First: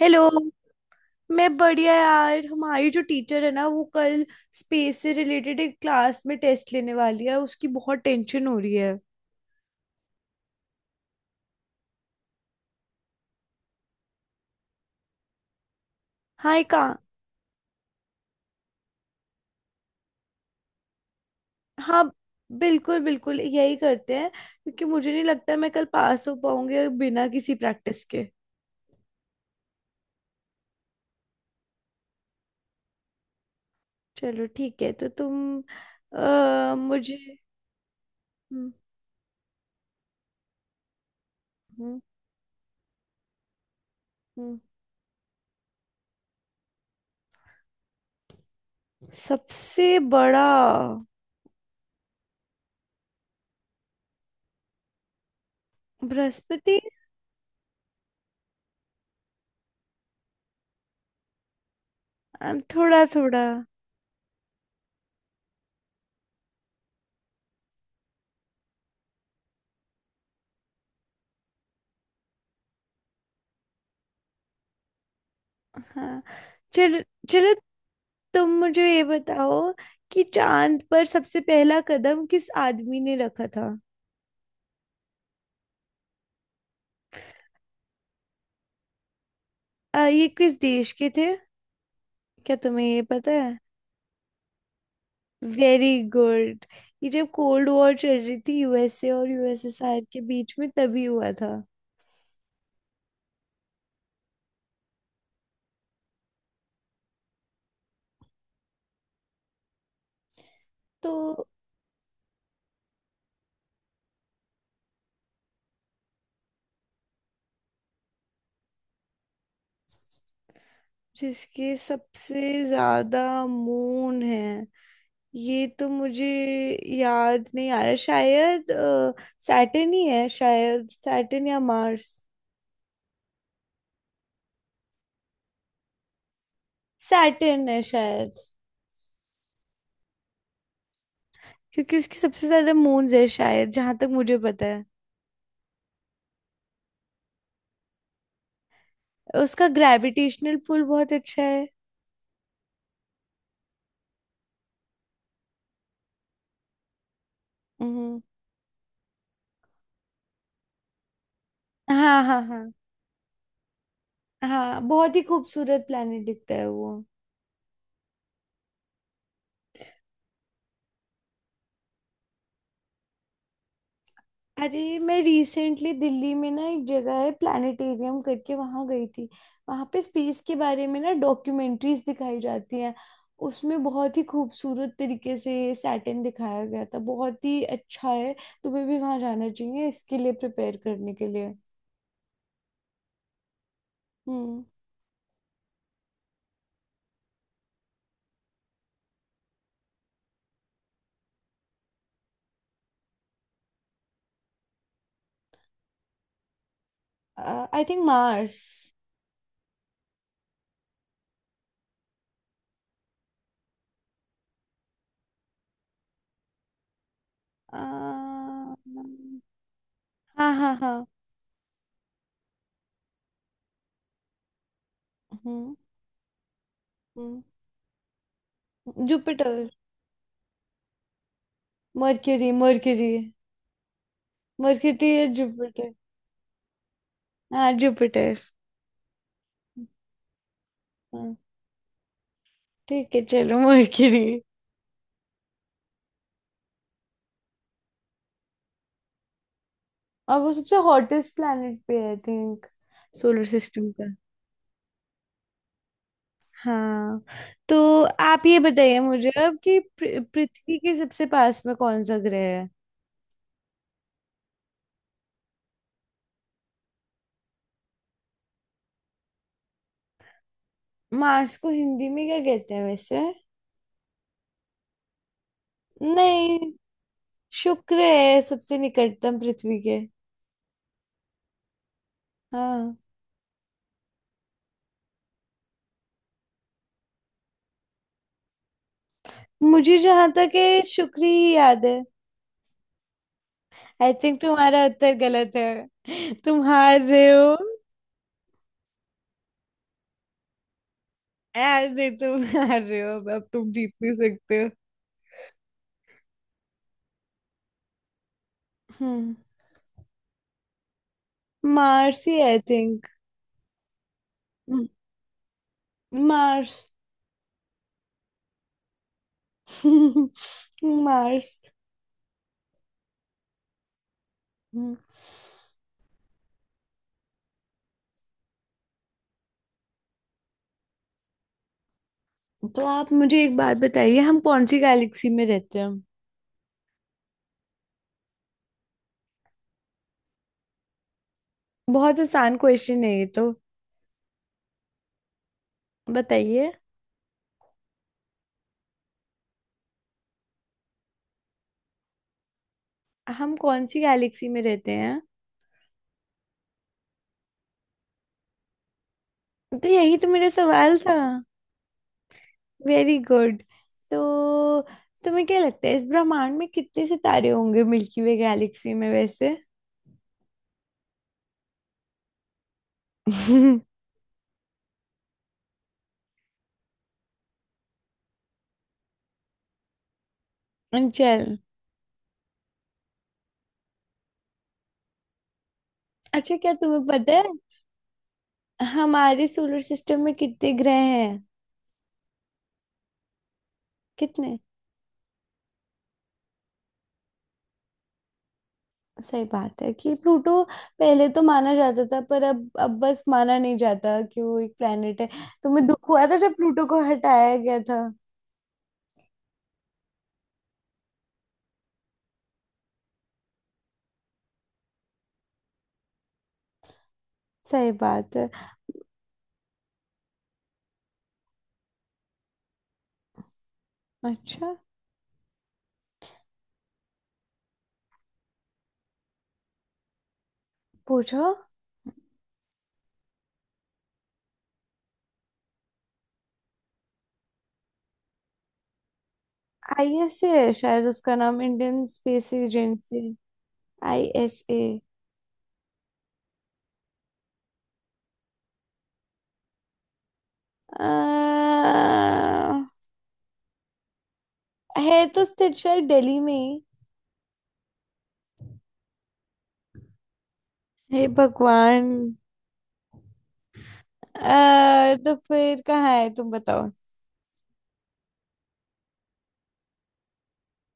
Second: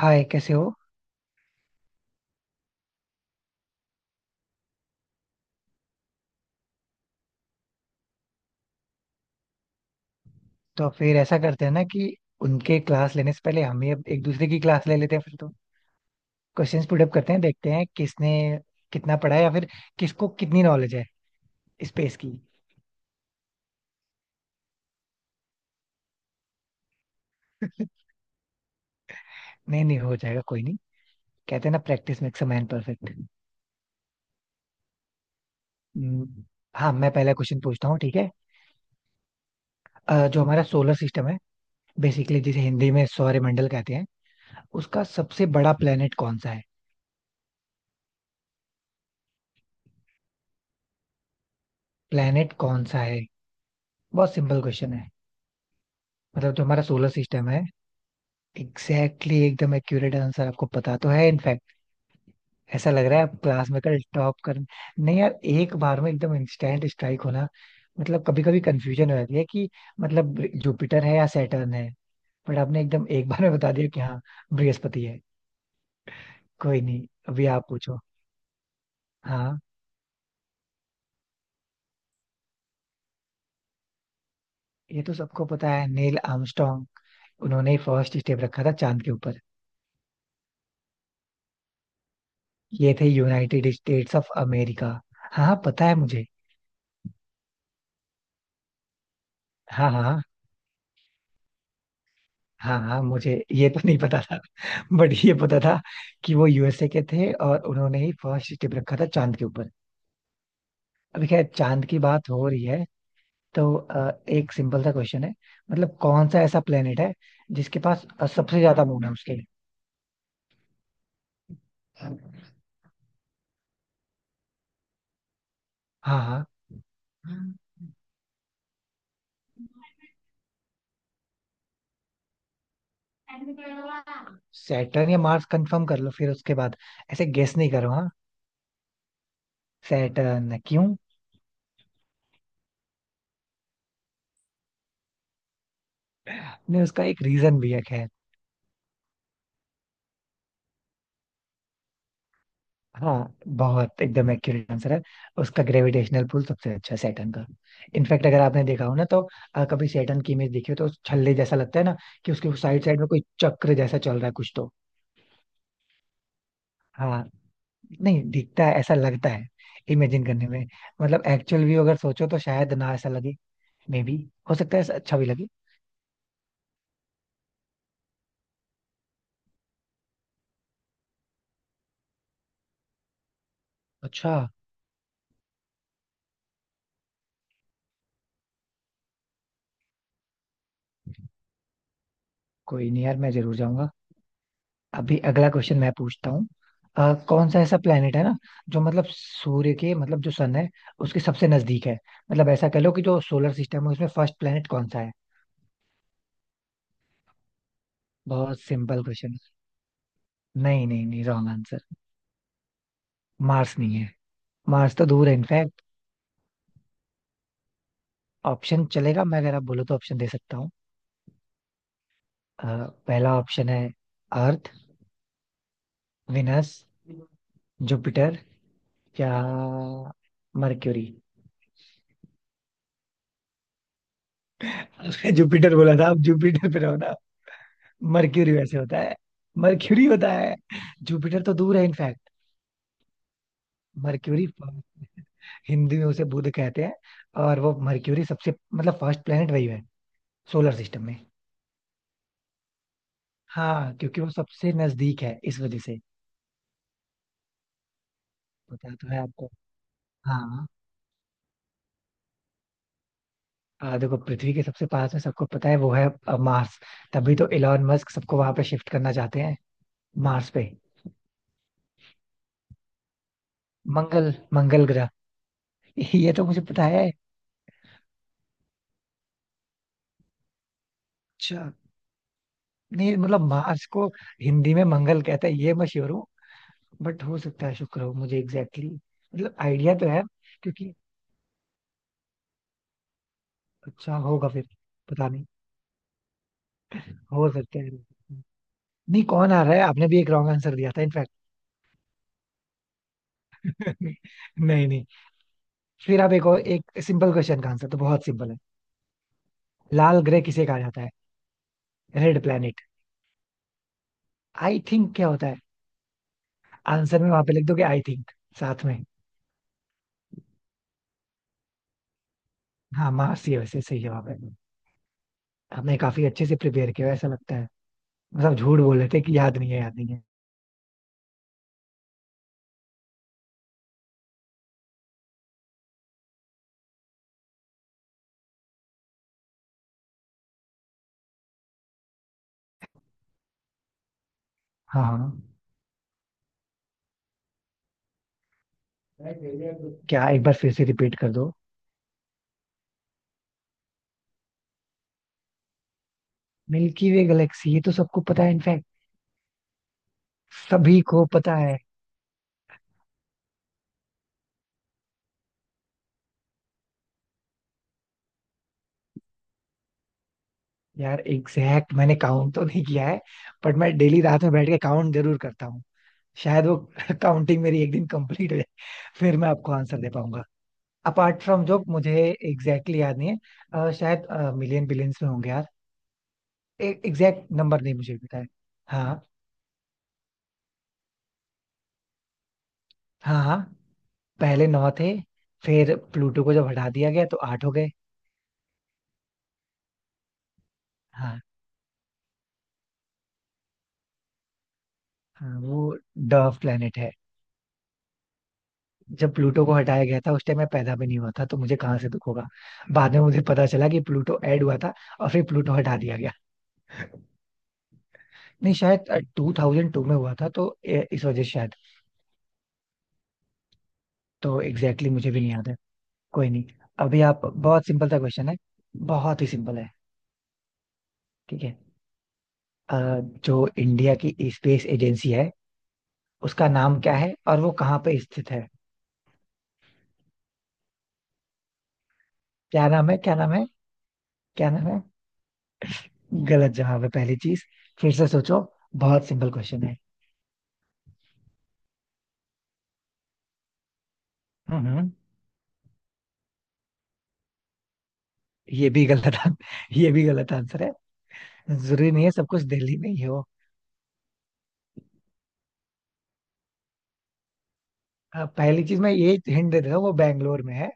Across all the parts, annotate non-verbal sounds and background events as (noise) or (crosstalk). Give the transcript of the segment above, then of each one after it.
हाय, hello. कैसे हो? मैं बढ़िया यार। हमारी जो टीचर है ना वो कल स्पेस से रिलेटेड एक क्लास में टेस्ट लेने वाली है। उसकी बहुत टेंशन हो रही है। तो फिर ऐसा करते हैं ना कि उनके क्लास लेने से पहले हम ही अब एक दूसरे की क्लास ले लेते हैं फिर तो। हाँ, एक का। क्वेश्चंस पुट अप करते हैं, देखते हैं किसने कितना पढ़ा है या फिर किसको कितनी नॉलेज है हाँ, स्पेस की। (laughs) बिल्कुल बिल्कुल, यही करते हैं क्योंकि मुझे नहीं लगता मैं कल पास हो पाऊंगी बिना किसी प्रैक्टिस के। नहीं नहीं, हो जाएगा, कोई नहीं। कहते हैं ना, practice makes a man perfect. चलो, ठीक है। तो तुम हाँ, मैं मुझे। पहला क्वेश्चन पूछता हूँ, ठीक है। हम्म। जो हमारा सोलर सिस्टम है, हम्म। बेसिकली जिसे हिंदी में सौरमंडल कहते हैं, हम्म। उसका सबसे बड़ा प्लेनेट कौन सा है? सबसे बड़ा। प्लेनेट कौन सा है? बहुत सिंपल क्वेश्चन है। मतलब जो बृहस्पति। हमारा सोलर सिस्टम है। एग्जैक्टली exactly, एकदम एक्यूरेट आंसर, आपको पता तो है इनफैक्ट। ऐसा थोड़ा लग रहा है आप थोड़ा। क्लास में कल टॉप कर, नहीं यार, एक बार में एकदम इंस्टेंट स्ट्राइक होना। मतलब कभी कभी कंफ्यूजन हो जाती है कि मतलब जुपिटर है या सैटर्न है। बट आपने एकदम एक बार में बता दिया कि हाँ, बृहस्पति है। हाँ। कोई चलो नहीं, अभी चलो, आप पूछो। तुम मुझे ये बताओ हाँ। कि चांद पर सबसे पहला कदम किस आदमी ने रखा था। ये तो सबको पता है, नील आर्मस्ट्रॉन्ग। उन्होंने ही फर्स्ट स्टेप रखा था चांद के ऊपर। ये किस देश के थे? क्या तुम्हें ये ये थे पता है? United States of America. हाँ हाँ, पता है वेरी मुझे। गुड। ये जब कोल्ड वॉर चल रही थी यूएसए और हाँ यूएसएसआर के हाँ। बीच में तभी हुआ था। हाँ हाँ, मुझे ये तो नहीं पता था। बट ये पता था कि वो यूएसए के थे और उन्होंने ही फर्स्ट स्टेप रखा था चांद के ऊपर। तो अभी खैर चांद की बात हो रही है तो एक सिंपल सा क्वेश्चन है। मतलब कौन सा ऐसा प्लेनेट है जिसके पास सबसे ज्यादा मून है उसके? जिसके सबसे ज्यादा मून है, ये तो मुझे हाँ याद हाँ। नहीं आ रहा शायद। सैटर्न ही है शायद, सैटर्न या मार्स। सैटर्न या मार्स, कंफर्म कर लो फिर उसके बाद। ऐसे गेस सैटर्न नहीं है करो, हाँ। शायद। सैटर्न क्यों? क्योंकि उसकी सबसे ज्यादा मून्स है शायद, जहां तक मुझे पता है। नहीं, उसका एक रीजन भी है, खैर। उसका ग्रेविटेशनल पुल बहुत अच्छा है। हाँ, बहुत एकदम एक्यूरेट आंसर है। उसका ग्रेविटेशनल पुल सबसे अच्छा है सैटर्न का। हम्म। इनफैक्ट अगर आपने देखा हो ना तो कभी सैटर्न की इमेज देखी हो तो उस छल्ले जैसा लगता है ना, हाँ कि हाँ उसके हाँ। साइड साइड में कोई चक्र जैसा चल रहा है कुछ तो। हाँ, बहुत ही खूबसूरत प्लेनेट दिखता है वो। हाँ। नहीं दिखता है, ऐसा लगता है इमेजिन करने में। मतलब एक्चुअल व्यू अगर सोचो तो शायद ना ऐसा लगे। May be. हो सकता है ऐसा अरे, अच्छा मैं भी लगे। रिसेंटली दिल्ली में ना एक जगह है प्लानिटेरियम करके, वहां गई थी। वहां पे स्पेस के बारे में ना डॉक्यूमेंट्रीज दिखाई जाती हैं। उसमें बहुत ही अच्छा। खूबसूरत तरीके से सैटर्न दिखाया गया था। बहुत ही अच्छा है। तुम्हें भी वहां जाना चाहिए इसके लिए प्रिपेयर करने के लिए। कोई नहीं यार, मैं जरूर जाऊंगा। हम्म। अभी अगला क्वेश्चन मैं पूछता हूँ। कौन सा ऐसा प्लेनेट है ना जो मतलब सूर्य के मतलब जो सन है उसके सबसे नजदीक है? मतलब ऐसा कह लो कि जो सोलर सिस्टम है उसमें फर्स्ट प्लेनेट कौन सा है? I think Mars. बहुत सिंपल क्वेश्चन। नहीं नहीं नहीं, रॉन्ग आंसर। मार्स नहीं है। मार्स तो दूर है इनफैक्ट। हाँ ऑप्शन चलेगा, मैं अगर आप बोलो तो ऑप्शन दे हाँ। सकता हूँ। हाँ। अ, पहला ऑप्शन है, अर्थ। हम्म। विनस। हम्म। जुपिटर। या Jupiter. Mercury. Mercury Mercury. Mercury या जुपिटर जुपिटर। बोला था, आप जुपिटर पे रहो ना। हाँ, जुपिटर। मर्क्यूरी वैसे होता है। मर्क्यूरी होता है। हाँ। जुपिटर तो दूर है इनफैक्ट। ठीक है, चलो मर्क्यूरी। मर्क्यूरी। हिंदी में उसे बुध कहते हैं। और वो मर्क्यूरी सबसे मतलब फर्स्ट प्लेनेट वही है। और वो सोलर सबसे सिस्टम में। हॉटेस्ट प्लैनेट पे है आई थिंक। सोलर सिस्टम हाँ, का। क्योंकि वो सबसे नजदीक है इस वजह से। हाँ। तो आप ये पता बताइए तो है मुझे आपको। अब कि हाँ। पृथ्वी के सबसे पास में कौन सा ग्रह है? देखो, पृथ्वी के सबसे पास में सबको पता है वो है, मार्स। तभी तो इलॉन मस्क सबको वहां पे शिफ्ट करना चाहते हैं, मार्स पे। मार्स को हिंदी में क्या कहते हैं वैसे? मंगल, मंगल ग्रह। ये तो नहीं। मुझे पता है। शुक्र है सबसे निकटतम पृथ्वी के। अच्छा। हाँ। नहीं मतलब, मार्स को हिंदी में मंगल कहते हैं ये मैं श्योर। बट हो सकता है शुक्र हो, मुझे एग्जैक्टली, मतलब आइडिया मुझे तो है। जहां तक है, क्योंकि। शुक्र ही याद है। आई अच्छा थिंक होगा फिर। तुम्हारा उत्तर पता नहीं। गलत है, तुम हार रहे हो हो। सकता है। नहीं, कौन आ रहा है, आपने भी एक रॉन्ग आंसर दिया था इनफैक्ट। अरे, तुम हार रहे हो, अब तुम जीत (laughs) नहीं सकते हो। नहीं नहीं। फिर आप एक और, एक सिंपल क्वेश्चन का आंसर तो बहुत सिंपल है। हम्म। लाल ग्रह किसे कहा जाता है? मार्स ही, red I planet. Think. I think क्या होता है? मार्स। आंसर में वहां पे लिख दोगे आई थिंक साथ में? (laughs) मार्स। हाँ, मार्स ही है वैसे, सही जवाब है। हम्म। आपने काफी अच्छे से प्रिपेयर किया ऐसा लगता है। मतलब झूठ बोल रहे थे कि याद नहीं है, याद नहीं है। तो आप मुझे एक बात बताइए, हम कौन सी गैलेक्सी में रहते हैं? बहुत आसान क्वेश्चन है ये तो। हाँ हाँ। बताइए। क्या एक बार फिर से रिपीट कर दो? हम कौन सी गैलेक्सी में रहते हैं? मिल्की वे गैलेक्सी, ये तो सबको पता है इनफैक्ट। तो यही तो मेरा सवाल सभी था। को पता है। Very good. तो तुम्हें क्या लगता है इस ब्रह्मांड में कितने सितारे होंगे मिल्की वे गैलेक्सी में वैसे? यार एग्जैक्ट मैंने काउंट तो नहीं किया है। बट मैं (laughs) डेली रात में बैठ के काउंट जरूर करता हूँ। शायद वो (laughs) काउंटिंग मेरी एक दिन कंप्लीट हो जाए। फिर मैं आपको आंसर दे पाऊंगा। अपार्ट चल। फ्रॉम, जो मुझे एग्जैक्टली याद नहीं है। शायद मिलियन बिलियंस में होंगे यार। अच्छा, क्या तुम्हें पता है एग्जैक्ट नंबर नहीं मुझे पता है। हाँ हमारे सोलर सिस्टम में कितने ग्रह हैं? हाँ। हाँ। कितने? पहले नौ थे। फिर प्लूटो को जब हटा दिया गया तो आठ हो गए। सही बात है कि प्लूटो पहले हाँ तो माना जाता था, पर अब बस माना नहीं जाता कि वो एक प्लेनेट है। हाँ, वो तुम्हें दुख हुआ था जब डर्व प्लूटो प्लेनेट को है। हटाया गया था? जब प्लूटो को हटाया गया था उस टाइम मैं पैदा भी नहीं हुआ था, तो मुझे कहाँ से दुख होगा? बाद में मुझे पता चला कि प्लूटो ऐड हुआ था, और फिर प्लूटो हटा दिया गया। सही बात है। नहीं शायद 2002 में हुआ था तो इस वजह से शायद। तो अच्छा। एग्जैक्टली मुझे भी नहीं याद है। कोई नहीं। अभी आप, बहुत सिंपल सा क्वेश्चन है। बहुत ही सिंपल है। पूछो। ठीक है। जो इंडिया की स्पेस एजेंसी है उसका नाम क्या है और वो कहाँ पे स्थित है? आईएसए है शायद उसका नाम, इंडियन स्पेस क्या नाम है? एजेंसी। क्या नाम है? क्या आईएसए। नाम है? गलत जवाब है पहली चीज। फिर से सोचो। बहुत सिंपल क्वेश्चन है। हम्म हम्म। है, तो स्थित शायद दिल्ली में ही। ये भी गलत (laughs) ये भी गलत आंसर है। हे भगवान। जरूरी नहीं है सब कुछ दिल्ली में ही हो। तो फिर कहाँ है, तुम बताओ। पहली चीज मैं ये हिंट दे देता हूँ, वो बैंगलोर में है।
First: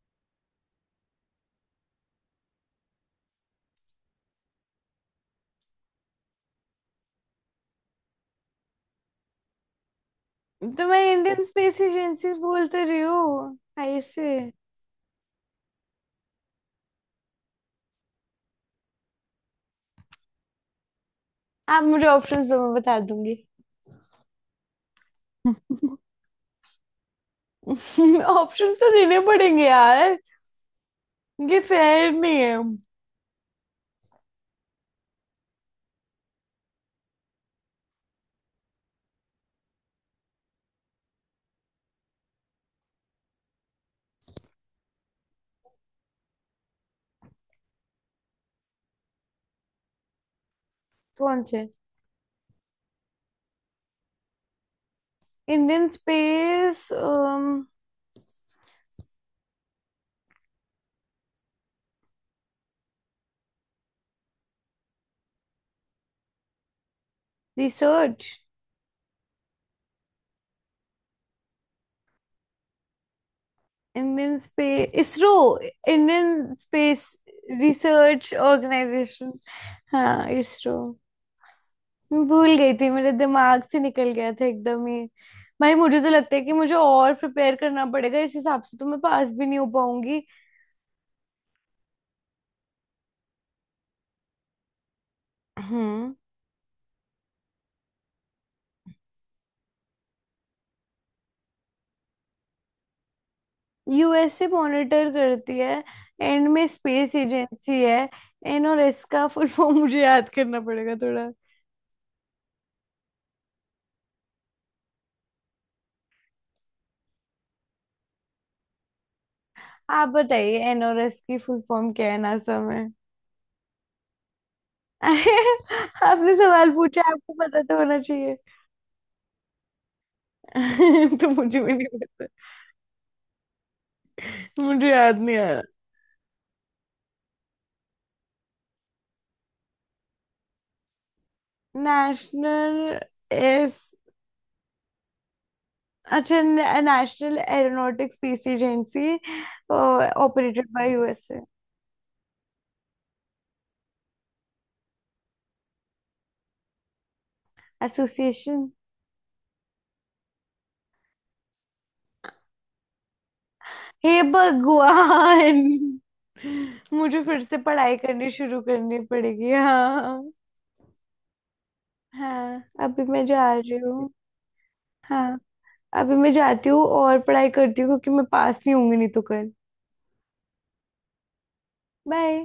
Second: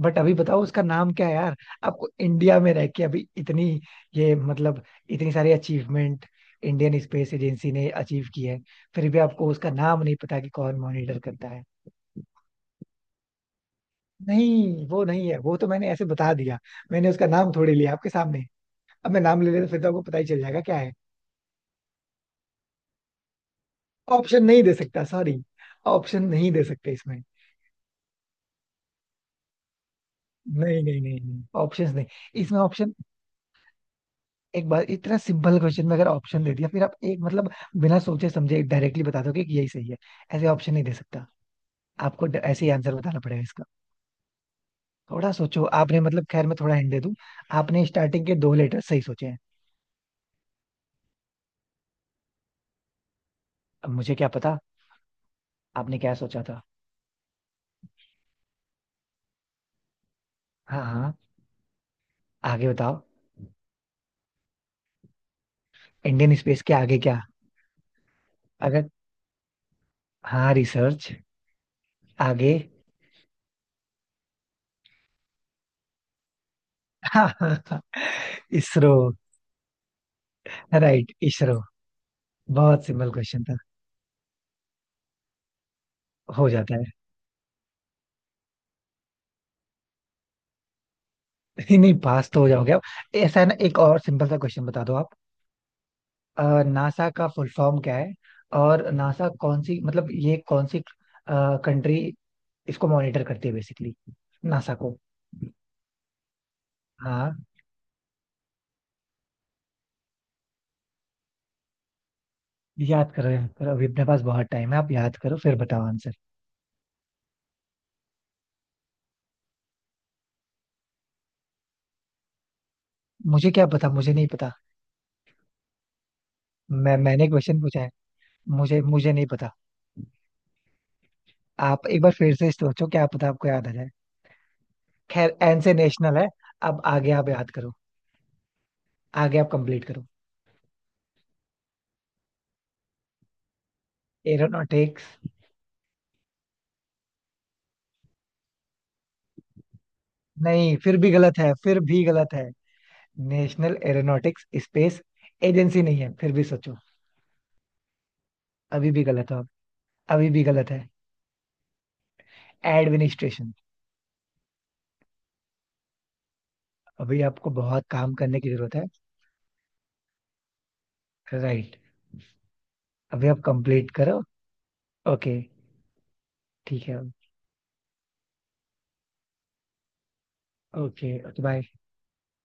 बट अभी बताओ उसका नाम क्या है यार? आपको इंडिया में रह के अभी इतनी, ये मतलब इतनी सारी अचीवमेंट इंडियन स्पेस एजेंसी ने अचीव की है, फिर भी आपको उसका नाम नहीं पता कि कौन तो मैं मॉनिटर इंडियन करता है। स्पेस एजेंसी बोल तो रही हूँ, आईएसए। नहीं, वो नहीं है, वो तो मैंने ऐसे बता दिया। मैंने उसका नाम थोड़ी लिया आपके सामने। अब मैं नाम ले लेता फिर तो आपको पता ही चल जाएगा क्या है। आप मुझे ऑप्शंस दो, मैं बता दूंगी। ऑप्शन नहीं दे सकता, सॉरी। ऑप्शन नहीं दे सकते इसमें। (laughs) ऑप्शंस तो देने पड़ेंगे यार। नहीं नहीं नहीं नहीं, ये ऑप्शंस नहीं। फेयर नहीं है। इसमें ऑप्शन, एक बार इतना सिंपल क्वेश्चन में अगर ऑप्शन दे दिया, फिर आप एक मतलब बिना सोचे समझे डायरेक्टली बता दोगे कि यही सही है। ऐसे ऑप्शन नहीं दे सकता। आपको ऐसे ही आंसर बताना पड़ेगा इसका। थोड़ा सोचो आपने मतलब, खैर मैं थोड़ा हिंट दे दूं। आपने स्टार्टिंग के दो लेटर सही सोचे हैं। कौन से? अब मुझे क्या पता। इंडियन आपने क्या सोचा था? स्पेस। हाँ हाँ। आगे बताओ। इंडियन स्पेस के आगे क्या? रिसर्च। अगर। हाँ, रिसर्च। आगे। Indian space ISRO. Indian space (laughs) हाँ। रिसर्च इसरो। ऑर्गेनाइजेशन। हाँ, इसरो। राइट, इसरो। मैं भूल गई बहुत थी, सिंपल मेरे क्वेश्चन था। दिमाग से निकल गया था एकदम ही। भाई, मुझे तो लगता है हो कि मुझे जाता है। और प्रिपेयर करना पड़ेगा। इस हिसाब से तो मैं पास भी नहीं हो पाऊंगी। (laughs) नहीं नहीं, पास तो हो जाओगे आप। ऐसा है ना, एक और सिंपल सा क्वेश्चन बता दो आप। हम्म। नासा का फुल फॉर्म क्या है? और नासा कौन सी, मतलब ये कौन सी कंट्री इसको मॉनिटर करती है बेसिकली? यूएसए नासा को। मॉनिटर करती है। एंड में स्पेस हाँ। एजेंसी है। एनओएस का फुल फॉर्म मुझे याद करना पड़ेगा थोड़ा। याद करो याद करो, अभी अपने पास बहुत टाइम है, आप याद करो फिर बताओ आंसर। आप बताइए एनओएस की फुल फॉर्म क्या है, नासा? मुझे क्या पता, मुझे नहीं पता। (laughs) अरे। आपने सवाल मैं पूछा, मैंने आपको क्वेश्चन पता तो पूछा है। होना चाहिए। मुझे मुझे नहीं पता। (laughs) तो मुझे भी आप नहीं एक बार पता। फिर से सोचो, क्या पता आपको याद आ जाए। मुझे याद नहीं खैर, आ एन रहा। से नेशनल है। अब आगे आप याद करो। आगे आप कंप्लीट करो। नेशनल। एस। एरोनॉटिक्स। अच्छा। National aeronautics space agency. Operated नहीं, बाय फिर भी गलत यूएसए। है, फिर भी गलत है। नेशनल एरोनॉटिक्स स्पेस एजेंसी नहीं है, फिर भी सोचो। एसोसिएशन। अभी भी गलत हो आप। अभी भी गलत है। एडमिनिस्ट्रेशन। हे भगवान। अभी मुझे फिर आपको से बहुत पढ़ाई काम करनी करने की शुरू जरूरत है। करनी पड़ेगी, हाँ। राइट। हाँ, अभी मैं अभी आप जा रही कंप्लीट हूँ। करो। ओके। हाँ। अभी मैं जाती हूँ ठीक है। और पढ़ाई करती हूँ क्योंकि मैं पास नहीं होंगी नहीं तो कल। Okay okay, bye. बाय।